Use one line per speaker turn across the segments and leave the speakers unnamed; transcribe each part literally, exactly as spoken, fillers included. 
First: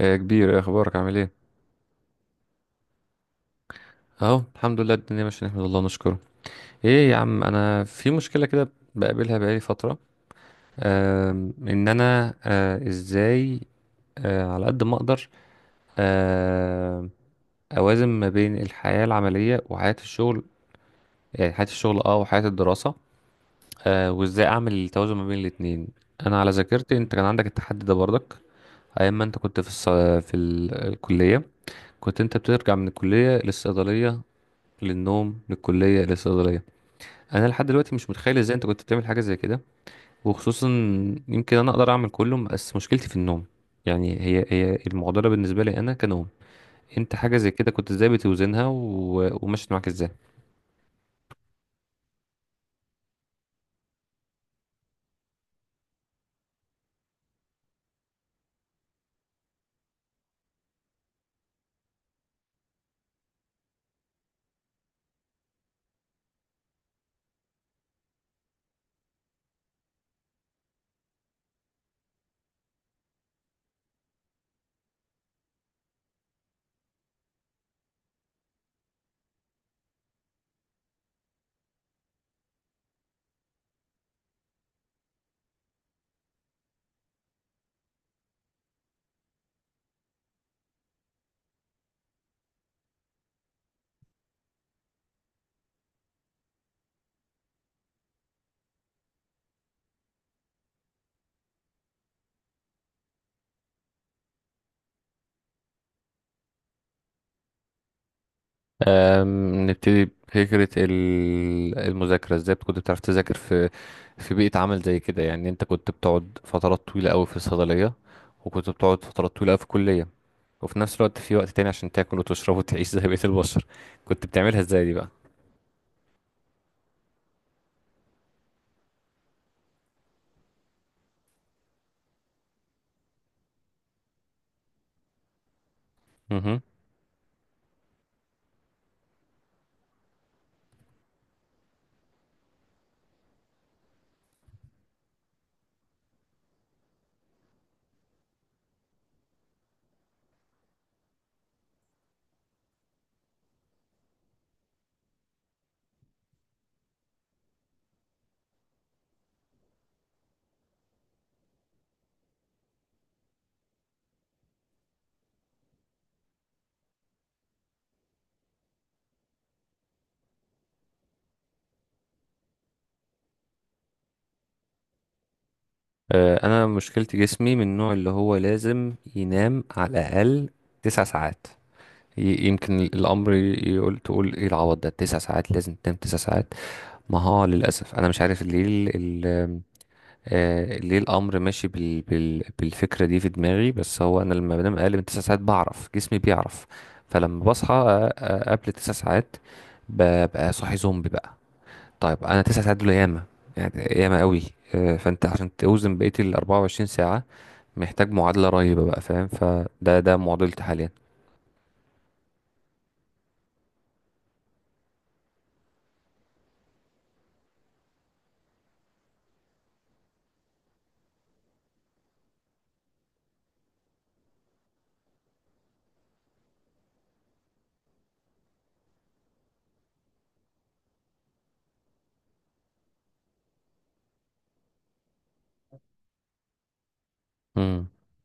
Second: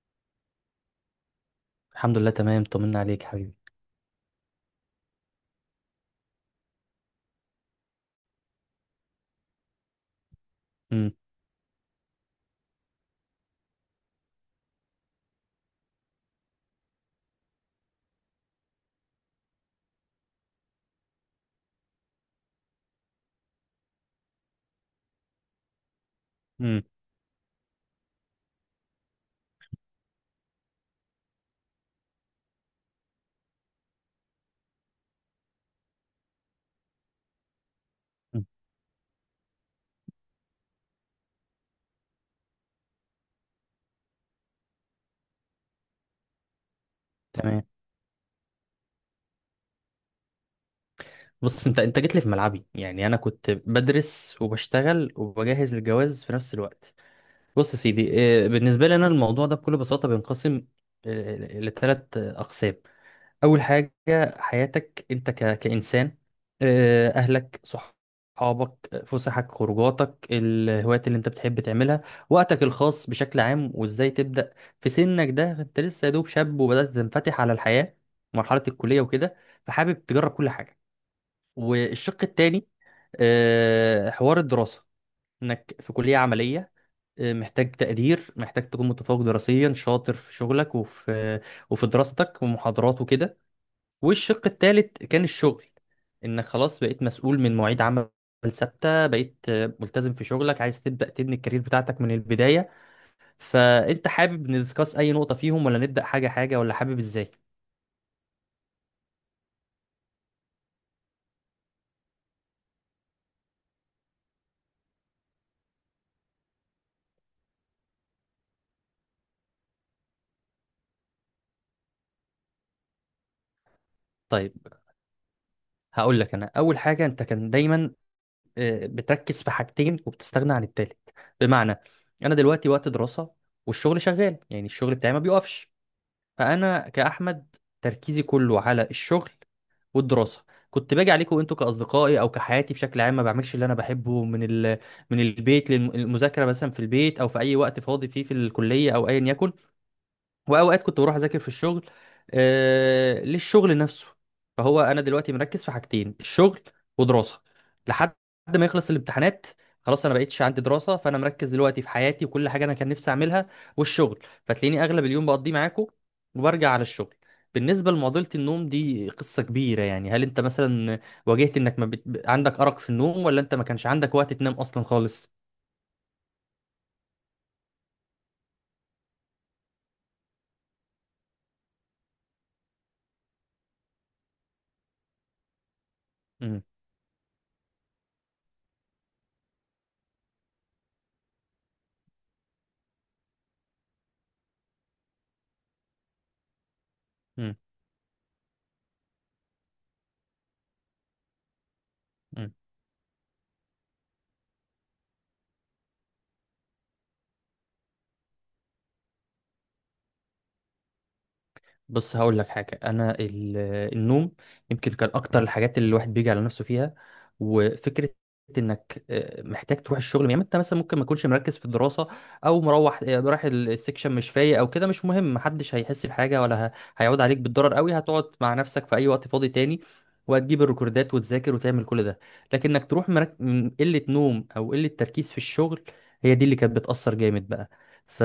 يا كبير، إيه اخبارك؟ عامل ايه؟
الحمد لله تمام، طمنا عليك حبيبي.
اهو الحمد لله، الدنيا ماشيه، نحمد الله ونشكره. ايه يا عم، انا في مشكله كده بقابلها بقالي فتره.
امم.
آم، ان انا، آه، ازاي آه، على قد ما اقدر آه، اوازن ما بين الحياه العمليه وحياه الشغل. يعني حياه الشغل اه وحياه الدراسه. آه، وازاي اعمل التوازن ما بين الاتنين؟ انا على
امم.
ذاكرتي، انت كان عندك التحدي ده برضك. ايام ما انت كنت في الص... في ال- الكليه، كنت انت بترجع من الكليه للصيدليه، للنوم، للكلية، للصيدلية. انا لحد دلوقتي مش متخيل
أمم.
ازاي انت كنت بتعمل حاجه زي كده. وخصوصا يمكن انا اقدر اعمل كله، بس مشكلتي في النوم. يعني هي هي المعضله بالنسبه لي انا كنوم. انت حاجه زي
تمام.
كده كنت ازاي بتوزنها و... ومشيت معاك ازاي؟
بص انت انت جيت لي في ملعبي، يعني انا كنت بدرس وبشتغل وبجهز للجواز في نفس الوقت. بص يا سيدي، آه، بالنسبه لي انا الموضوع ده بكل بساطه بينقسم لثلاث اقسام. اول حاجه، حياتك انت ك... كانسان، آه، اهلك، صحابك، آه، فسحك، خروجاتك، الهوايات اللي انت بتحب تعملها، وقتك الخاص بشكل عام، وازاي تبدا. في سنك ده انت لسه يا دوب شاب وبدات تنفتح على الحياه، مرحله الكليه وكده، فحابب تجرب كل حاجه. والشق التاني، آه، حوار الدراسه، انك في كليه عمليه، آه، محتاج تقدير، محتاج تكون متفوق دراسيا، شاطر في شغلك وفي وفي دراستك ومحاضرات وكده. والشق التالت كان الشغل، انك خلاص بقيت مسؤول من مواعيد عمل ثابته، بقيت آه، ملتزم في شغلك، عايز تبدا تبني الكارير بتاعتك من البدايه. فانت حابب ندسكاس اي نقطه فيهم ولا نبدا حاجه حاجه، ولا حابب ازاي؟
أم، نبتدي بفكرة ال- المذاكرة. ازاي كنت بتعرف تذاكر في في بيئة عمل زي كده؟ يعني انت كنت بتقعد فترات طويلة قوي في الصيدلية، وكنت بتقعد فترات طويلة قوي في الكلية، وفي نفس الوقت في وقت تاني عشان تاكل وتشرب وتعيش زي بقية البشر. كنت
طيب،
بتعملها ازاي دي بقى؟
هقول لك انا اول حاجه، انت كان دايما آه، بتركز في حاجتين وبتستغنى عن التالت. بمعنى، انا دلوقتي وقت دراسه والشغل شغال، يعني الشغل بتاعي ما بيقفش.
مهم.
فانا كاحمد تركيزي كله على الشغل والدراسه. كنت باجي عليكم انتوا كاصدقائي او كحياتي بشكل عام، ما بعملش اللي انا بحبه، من ال... من البيت للمذاكره مثلا في البيت، او في اي وقت فاضي فيه في الكليه او ايا يكن. واوقات كنت بروح اذاكر في الشغل، آه للشغل نفسه. فهو انا دلوقتي مركز في حاجتين، الشغل ودراسه، لحد ما يخلص الامتحانات. خلاص انا بقيتش عندي دراسه، فانا مركز دلوقتي في حياتي وكل حاجه انا كان نفسي اعملها والشغل. فتلاقيني اغلب اليوم بقضيه معاكم وبرجع على الشغل. بالنسبه لمعضله النوم دي قصه كبيره، يعني هل انت مثلا واجهت انك ما بت... عندك ارق في النوم، ولا انت ما كانش عندك وقت تنام اصلا خالص؟
آه، انا مشكلتي جسمي من النوع اللي هو لازم ينام على الاقل تسع ساعات. ي- يمكن الامر يقول تقول ايه العوض ده، تسع ساعات لازم تنام تسع ساعات.
امم.
ما هو للاسف انا مش عارف ليه ال ال- آه، ليه الامر ماشي بال بال بالفكره دي في دماغي، بس هو انا لما بنام اقل من تسع ساعات بعرف، جسمي بيعرف. فلما
إمم.
بصحى آه، آه، قبل تسع ساعات، ببقى صاحي زومبي بقى. طيب، انا
إمم.
تسع ساعات دول ياما، يعني ياما قوي. آه، فانت عشان توزن بقيه ال اربع وعشرين، محتاج معادلة رهيبة بقى فاهم؟ فده ده معضلتي حاليا.
بص هقول لك حاجة، أنا ال- النوم يمكن كان أكتر الحاجات اللي الواحد بيجي على نفسه فيها. وفكرة إنك آه، محتاج تروح الشغل، يعني أنت مثلا ممكن ما تكونش مركز في الدراسة، أو مروح آه، رايح ال- السكشن مش فايق أو كده، مش مهم، محدش هيحس بحاجة ولا ه- هيعود عليك بالضرر قوي، هتقعد مع نفسك في أي وقت فاضي تاني، وهتجيب الريكوردات وتذاكر وتعمل كل ده. لكن إنك تروح مرك... من قلة نوم أو قلة تركيز في الشغل، هي دي اللي كانت بتأثر جامد بقى.
امم،
ف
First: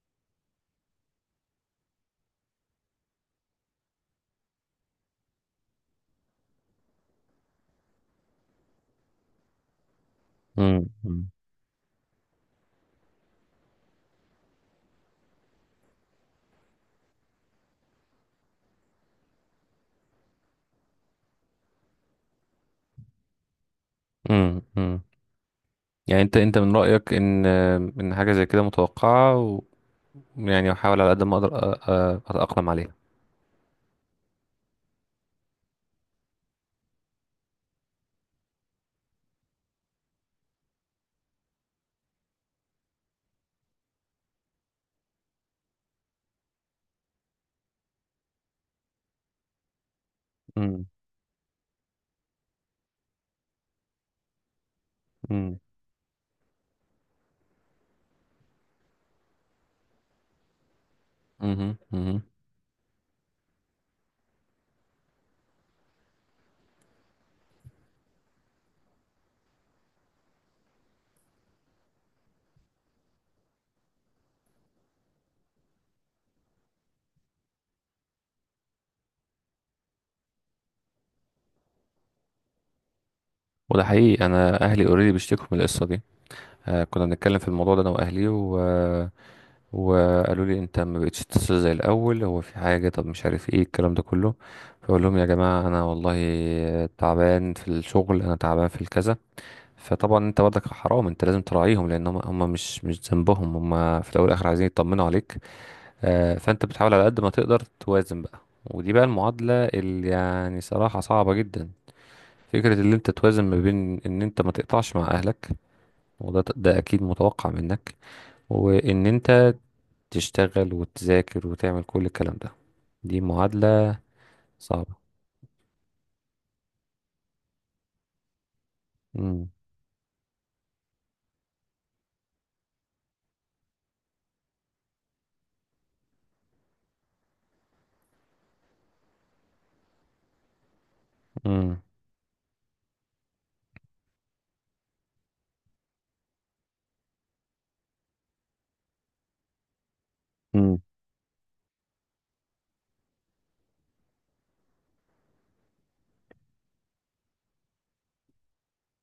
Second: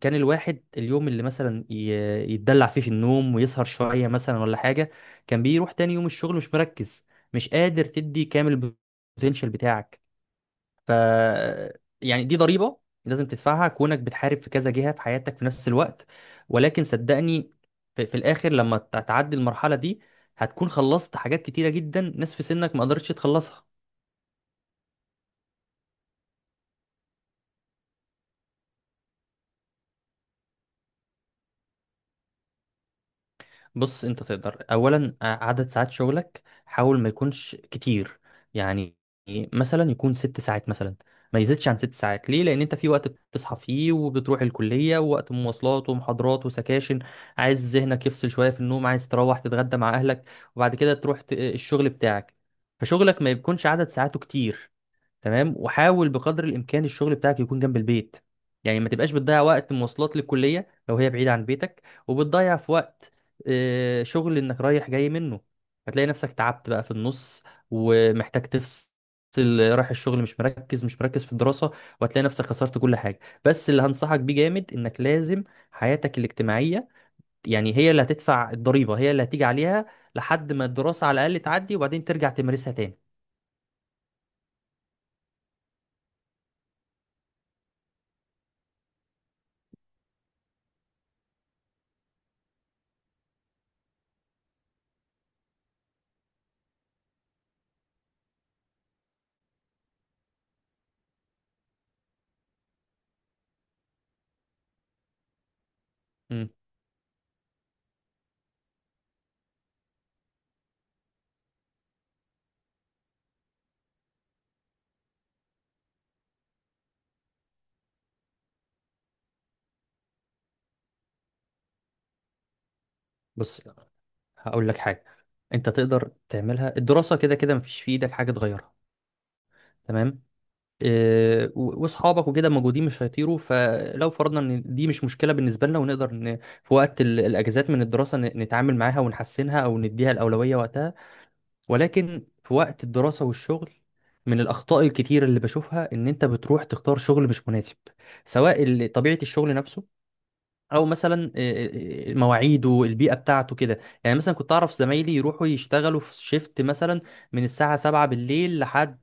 كان الواحد اليوم اللي مثلا ي- يتدلع فيه في النوم ويسهر شوية مثلا ولا حاجة، كان بيروح تاني يوم الشغل مش مركز، مش قادر تدي كامل البوتنشال بتاعك. ف
امم،
يعني دي ضريبة لازم تدفعها كونك بتحارب في كذا جهة في حياتك في نفس الوقت. ولكن صدقني في, في الآخر لما ت- تعدي المرحلة دي، هتكون خلصت حاجات كتيرة جدا ناس في سنك ما قدرتش تخلصها.
امم، امم. يعني انت انت من رأيك ان ان حاجة زي كده متوقعة، و- ويعني احاول على قد ما اقدر أ- أ- اتأقلم عليها.
بص، انت تقدر اولا، آه، عدد ساعات شغلك حاول ما يكونش كتير، يعني مثلا يكون ست ساعات مثلا، ما يزيدش عن ست ساعات. ليه؟ لان انت في وقت بتصحى فيه وبتروح الكليه، ووقت مواصلات ومحاضرات وسكاشن، عايز ذهنك يفصل شويه في النوم، عايز تروح تتغدى مع اهلك وبعد
امم،
كده تروح ت- آه، الشغل بتاعك. فشغلك ما يكونش عدد ساعاته كتير، تمام.
امم،
وحاول بقدر الامكان الشغل بتاعك يكون جنب البيت، يعني ما تبقاش بتضيع وقت مواصلات للكليه لو هي بعيده عن
امم،
بيتك،
امم.
وبتضيع في وقت آه، شغل انك رايح جاي منه. هتلاقي نفسك تعبت بقى في النص ومحتاج تفصل، رايح الشغل مش مركز، مش مركز في الدراسه، وهتلاقي نفسك خسرت كل حاجه. بس اللي هنصحك بيه جامد، انك لازم حياتك الاجتماعيه، يعني هي اللي هتدفع الضريبه، هي اللي هتيجي عليها لحد ما الدراسه على الاقل تعدي، وبعدين ترجع تمارسها تاني.
وده حقيقي، انا اهلي اوريدي بيشتكوا من القصة دي. آه، كنا بنتكلم في الموضوع ده انا واهلي و... وقالوا لي: انت ما بقتش تتصل زي الاول، هو في حاجه؟ طب مش عارف ايه الكلام ده كله. فاقول لهم: يا جماعه انا والله تعبان في الشغل، انا تعبان في الكذا. فطبعا انت برضك حرام، انت لازم تراعيهم، لان هم هم مش مش ذنبهم، هم في الاول والاخر عايزين يطمنوا عليك. آه،
مم.
فانت بتحاول على قد ما تقدر توازن بقى. ودي بقى المعادله اللي يعني صراحه صعبه جدا، فكرة اللي انت توازن ما بين ان انت ما تقطعش مع اهلك، وده ده اكيد متوقع منك، وان انت تشتغل وتذاكر وتعمل كل الكلام ده. دي
بص
معادلة
هقول لك
صعبة.
حاجة، انت تقدر تعملها. الدراسة كده كده مفيش في ايدك حاجة تغيرها،
امم،
تمام. إيه، و- واصحابك وكده موجودين مش هيطيروا، فلو فرضنا ان دي مش مشكلة بالنسبة لنا، ونقدر ن... في وقت ال- الاجازات من الدراسة ن- نتعامل معاها ونحسنها او نديها الأولوية وقتها.
امم،
ولكن في وقت الدراسة والشغل، من الأخطاء الكتير اللي بشوفها إن أنت بتروح تختار شغل مش مناسب، سواء ال- طبيعة الشغل نفسه،
امم.
او مثلا آه، آه، مواعيده، البيئه بتاعته كده. يعني مثلا كنت اعرف زمايلي يروحوا يشتغلوا في شيفت مثلا من الساعه سبعة بالليل لحد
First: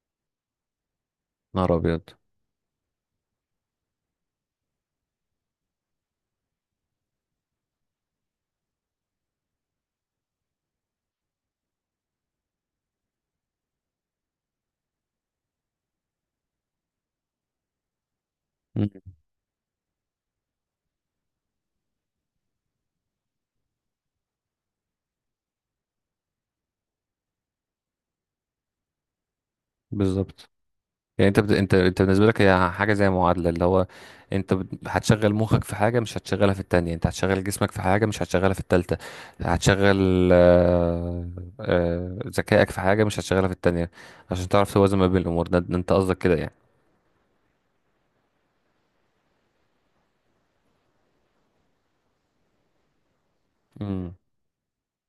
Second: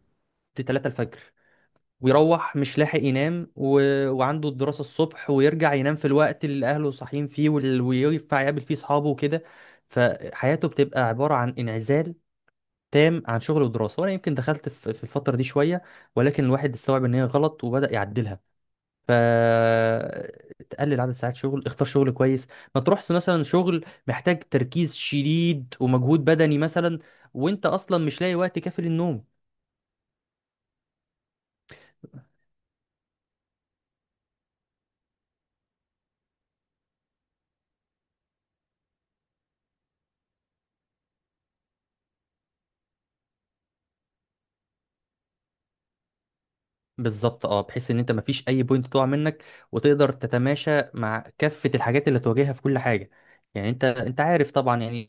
ثلاثة الفجر،
نهار ابيض.
ويروح مش لاحق ينام و... وعنده الدراسه الصبح، ويرجع ينام في الوقت اللي اهله صاحيين فيه وال... وينفع يقابل فيه اصحابه وكده. فحياته بتبقى عباره عن انعزال تام عن شغل ودراسه. وانا يمكن دخلت في في الفتره دي شويه، ولكن الواحد استوعب ان هي غلط وبدا يعدلها.
مم.
فتقلل عدد ساعات شغل، اختار شغل كويس، ما تروحش مثلا شغل محتاج تركيز شديد ومجهود بدني مثلا، وانت اصلا مش لاقي وقت كافي للنوم.
بالظبط. يعني انت بت... انت انت بالنسبة لك هي حاجة زي معادلة، اللي هو انت بت- هتشغل مخك في حاجة مش هتشغلها في التانية، انت هتشغل جسمك في حاجة مش هتشغلها في التالتة، هتشغل آه، آه، ذكائك في حاجة مش هتشغلها في التانية، عشان تعرف توازن ما بين الامور. ده ده انت قصدك كده يعني؟
بالظبط اه، بحيث ان انت مفيش اي بوينت تقع منك، وتقدر تتماشى مع كافة الحاجات اللي تواجهها في كل حاجة. يعني انت
امم.
انت عارف طبعا، يعني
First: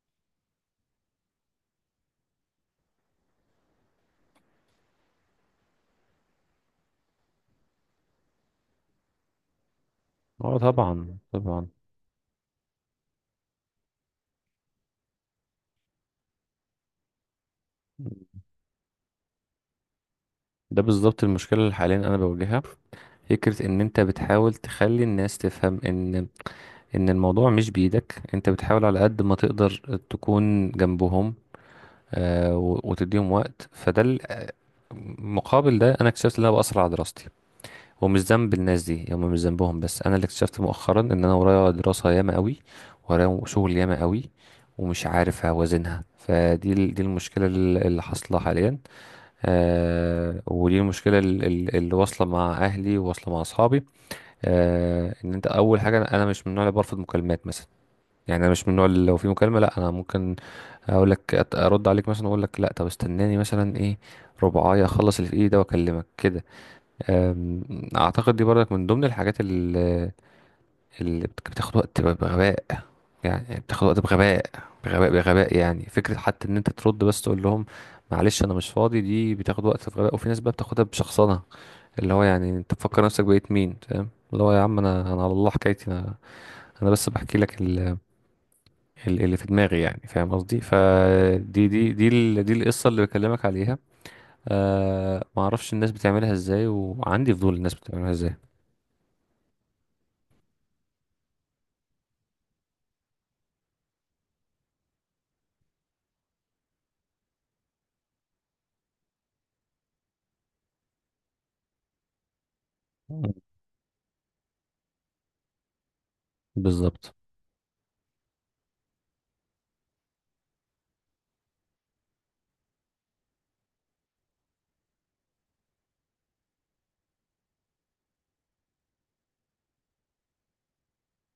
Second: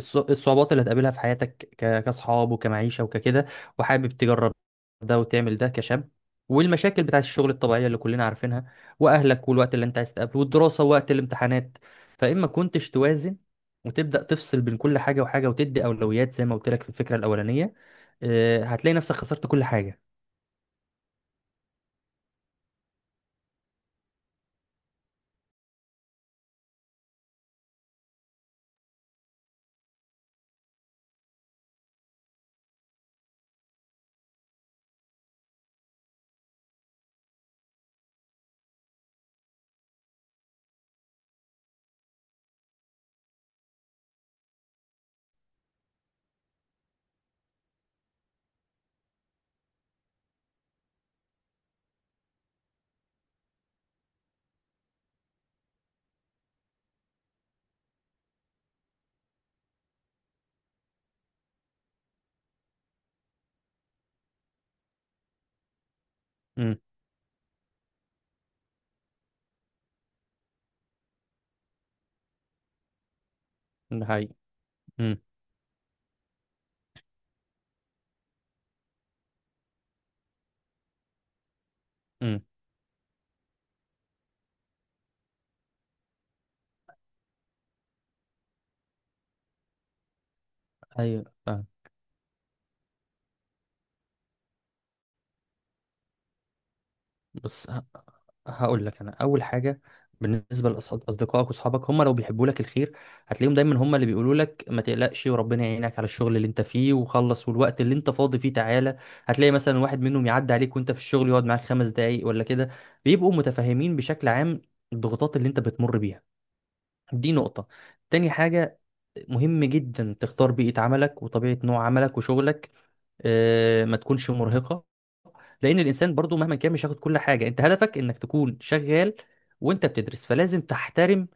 الص- الصعوبات اللي هتقابلها في حياتك ك- كاصحاب وكمعيشة وككده، وحابب تجرب ده وتعمل ده كشاب، والمشاكل بتاعت الشغل الطبيعية اللي كلنا عارفينها، واهلك، والوقت اللي انت عايز تقابله،
اه
والدراسة ووقت
طبعا طبعا.
الامتحانات. فاما كنتش توازن وتبدأ تفصل بين كل حاجة وحاجة وتدي أولويات زي ما قلت لك في الفكرة الأولانية، آه، هتلاقي نفسك خسرت كل حاجة.
ده بالظبط المشكلة اللي حاليا انا بواجهها. فكرة ان انت بتحاول تخلي الناس تفهم ان ان الموضوع مش بإيدك، انت بتحاول على قد ما تقدر تكون جنبهم، آه، و- وتديهم وقت. فده ال- مقابل ده، انا اكتشفت ان انا بأثر على دراستي، ومش ذنب الناس دي، هم مش ذنبهم، بس انا اللي اكتشفت مؤخرا ان انا ورايا دراسة ياما قوي، ورايا شغل ياما قوي، ومش عارف اوازنها. فدي ال- دي المشكلة ال- اللي حاصلة حاليا. آه، ودي المشكلة ال- ال- اللي واصلة مع اهلي وواصلة مع اصحابي. آه، ان انت اول حاجه، انا أنا مش من النوع اللي برفض مكالمات مثلا، يعني انا مش من النوع اللي لو في مكالمه لا. انا ممكن اقول لك أت- ارد عليك، مثلا اقول لك لا، طب استناني مثلا ايه، ربعايه، اخلص اللي في ايدي ده واكلمك كده.
امم.
آم، اعتقد دي برضك من ضمن الحاجات اللي بت- بتاخد وقت ب- بغباء، يعني بتاخد وقت
ده حقيقي.
بغباء، بغباء،
امم.
بغباء. يعني فكرة حتى ان انت ترد بس تقول لهم: معلش انا مش فاضي. دي بتاخد وقت بغباء، وفي ناس بقى بتاخدها بشخصنة، اللي هو
امم
يعني انت تفكر نفسك بقيت مين؟ فاهم؟ اللي هو يا عم انا انا على الله، حكايتي انا، انا بس بحكي لك ال- ال- اللي في دماغي، يعني فاهم قصدي؟
ايوه فاهم.
فدي دي دي ال- دي القصة اللي بكلمك عليها. آه، ما اعرفش الناس بتعملها ازاي، وعندي فضول
بس
الناس
ه-
بتعملها ازاي.
هقول لك انا اول حاجه. بالنسبه لاصدقائك واصحابك، هم لو بيحبوا لك الخير هتلاقيهم دايما هم اللي بيقولوا لك ما تقلقش وربنا يعينك على الشغل اللي انت فيه وخلص، والوقت اللي انت فاضي فيه تعالى. هتلاقي مثلا واحد منهم يعدي عليك وانت في الشغل يقعد معاك خمس دقايق ولا كده،
مم.
بيبقوا متفاهمين بشكل عام الضغوطات اللي انت بتمر بيها.
بالظبط.
دي نقطه. تاني حاجه، مهم جدا تختار بيئة عملك وطبيعة نوع عملك وشغلك، آه، ما تكونش مرهقة، لأن الإنسان برضو مهما كان مش هياخد كل حاجة. أنت هدفك إنك تكون شغال وأنت بتدرس، فلازم تحترم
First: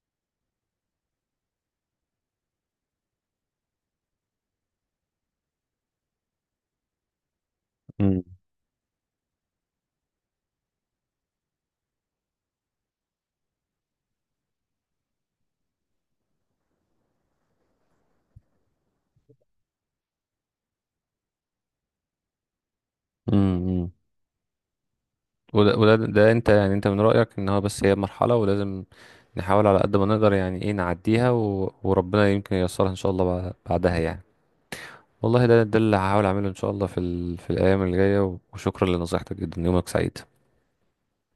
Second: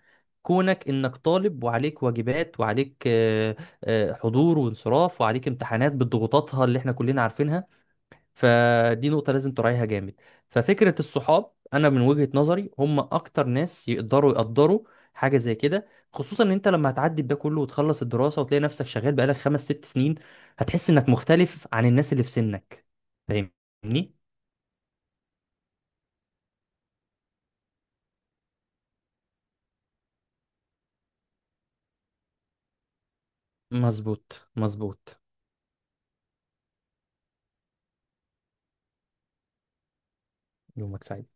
كونك إنك طالب، وعليك واجبات، وعليك آه، آه، حضور وانصراف، وعليك امتحانات بضغوطاتها اللي إحنا كلنا عارفينها.
امم،
فدي نقطة لازم تراعيها جامد. ففكرة الصحاب، أنا من وجهة نظري هم أكتر ناس يقدروا يقدروا حاجة زي كده، خصوصا إن أنت لما هتعدي بده كله وتخلص الدراسة وتلاقي نفسك شغال بقالك خمس ست سنين، هتحس إنك مختلف عن الناس اللي في سنك.
امم.
فاهمني؟
وده, وده ده انت يعني انت من رأيك ان هو بس هي مرحلة، ولازم نحاول على قد ما نقدر، يعني ايه، نعديها، و... وربنا يمكن ييسرها ان شاء الله بع- بعدها يعني.
مظبوط مظبوط.
والله ده ده اللي هحاول اعمله ان شاء الله في ال... في الايام اللي جاية. وشكرا لنصيحتك جدا، يومك سعيد.
يومك سعيد.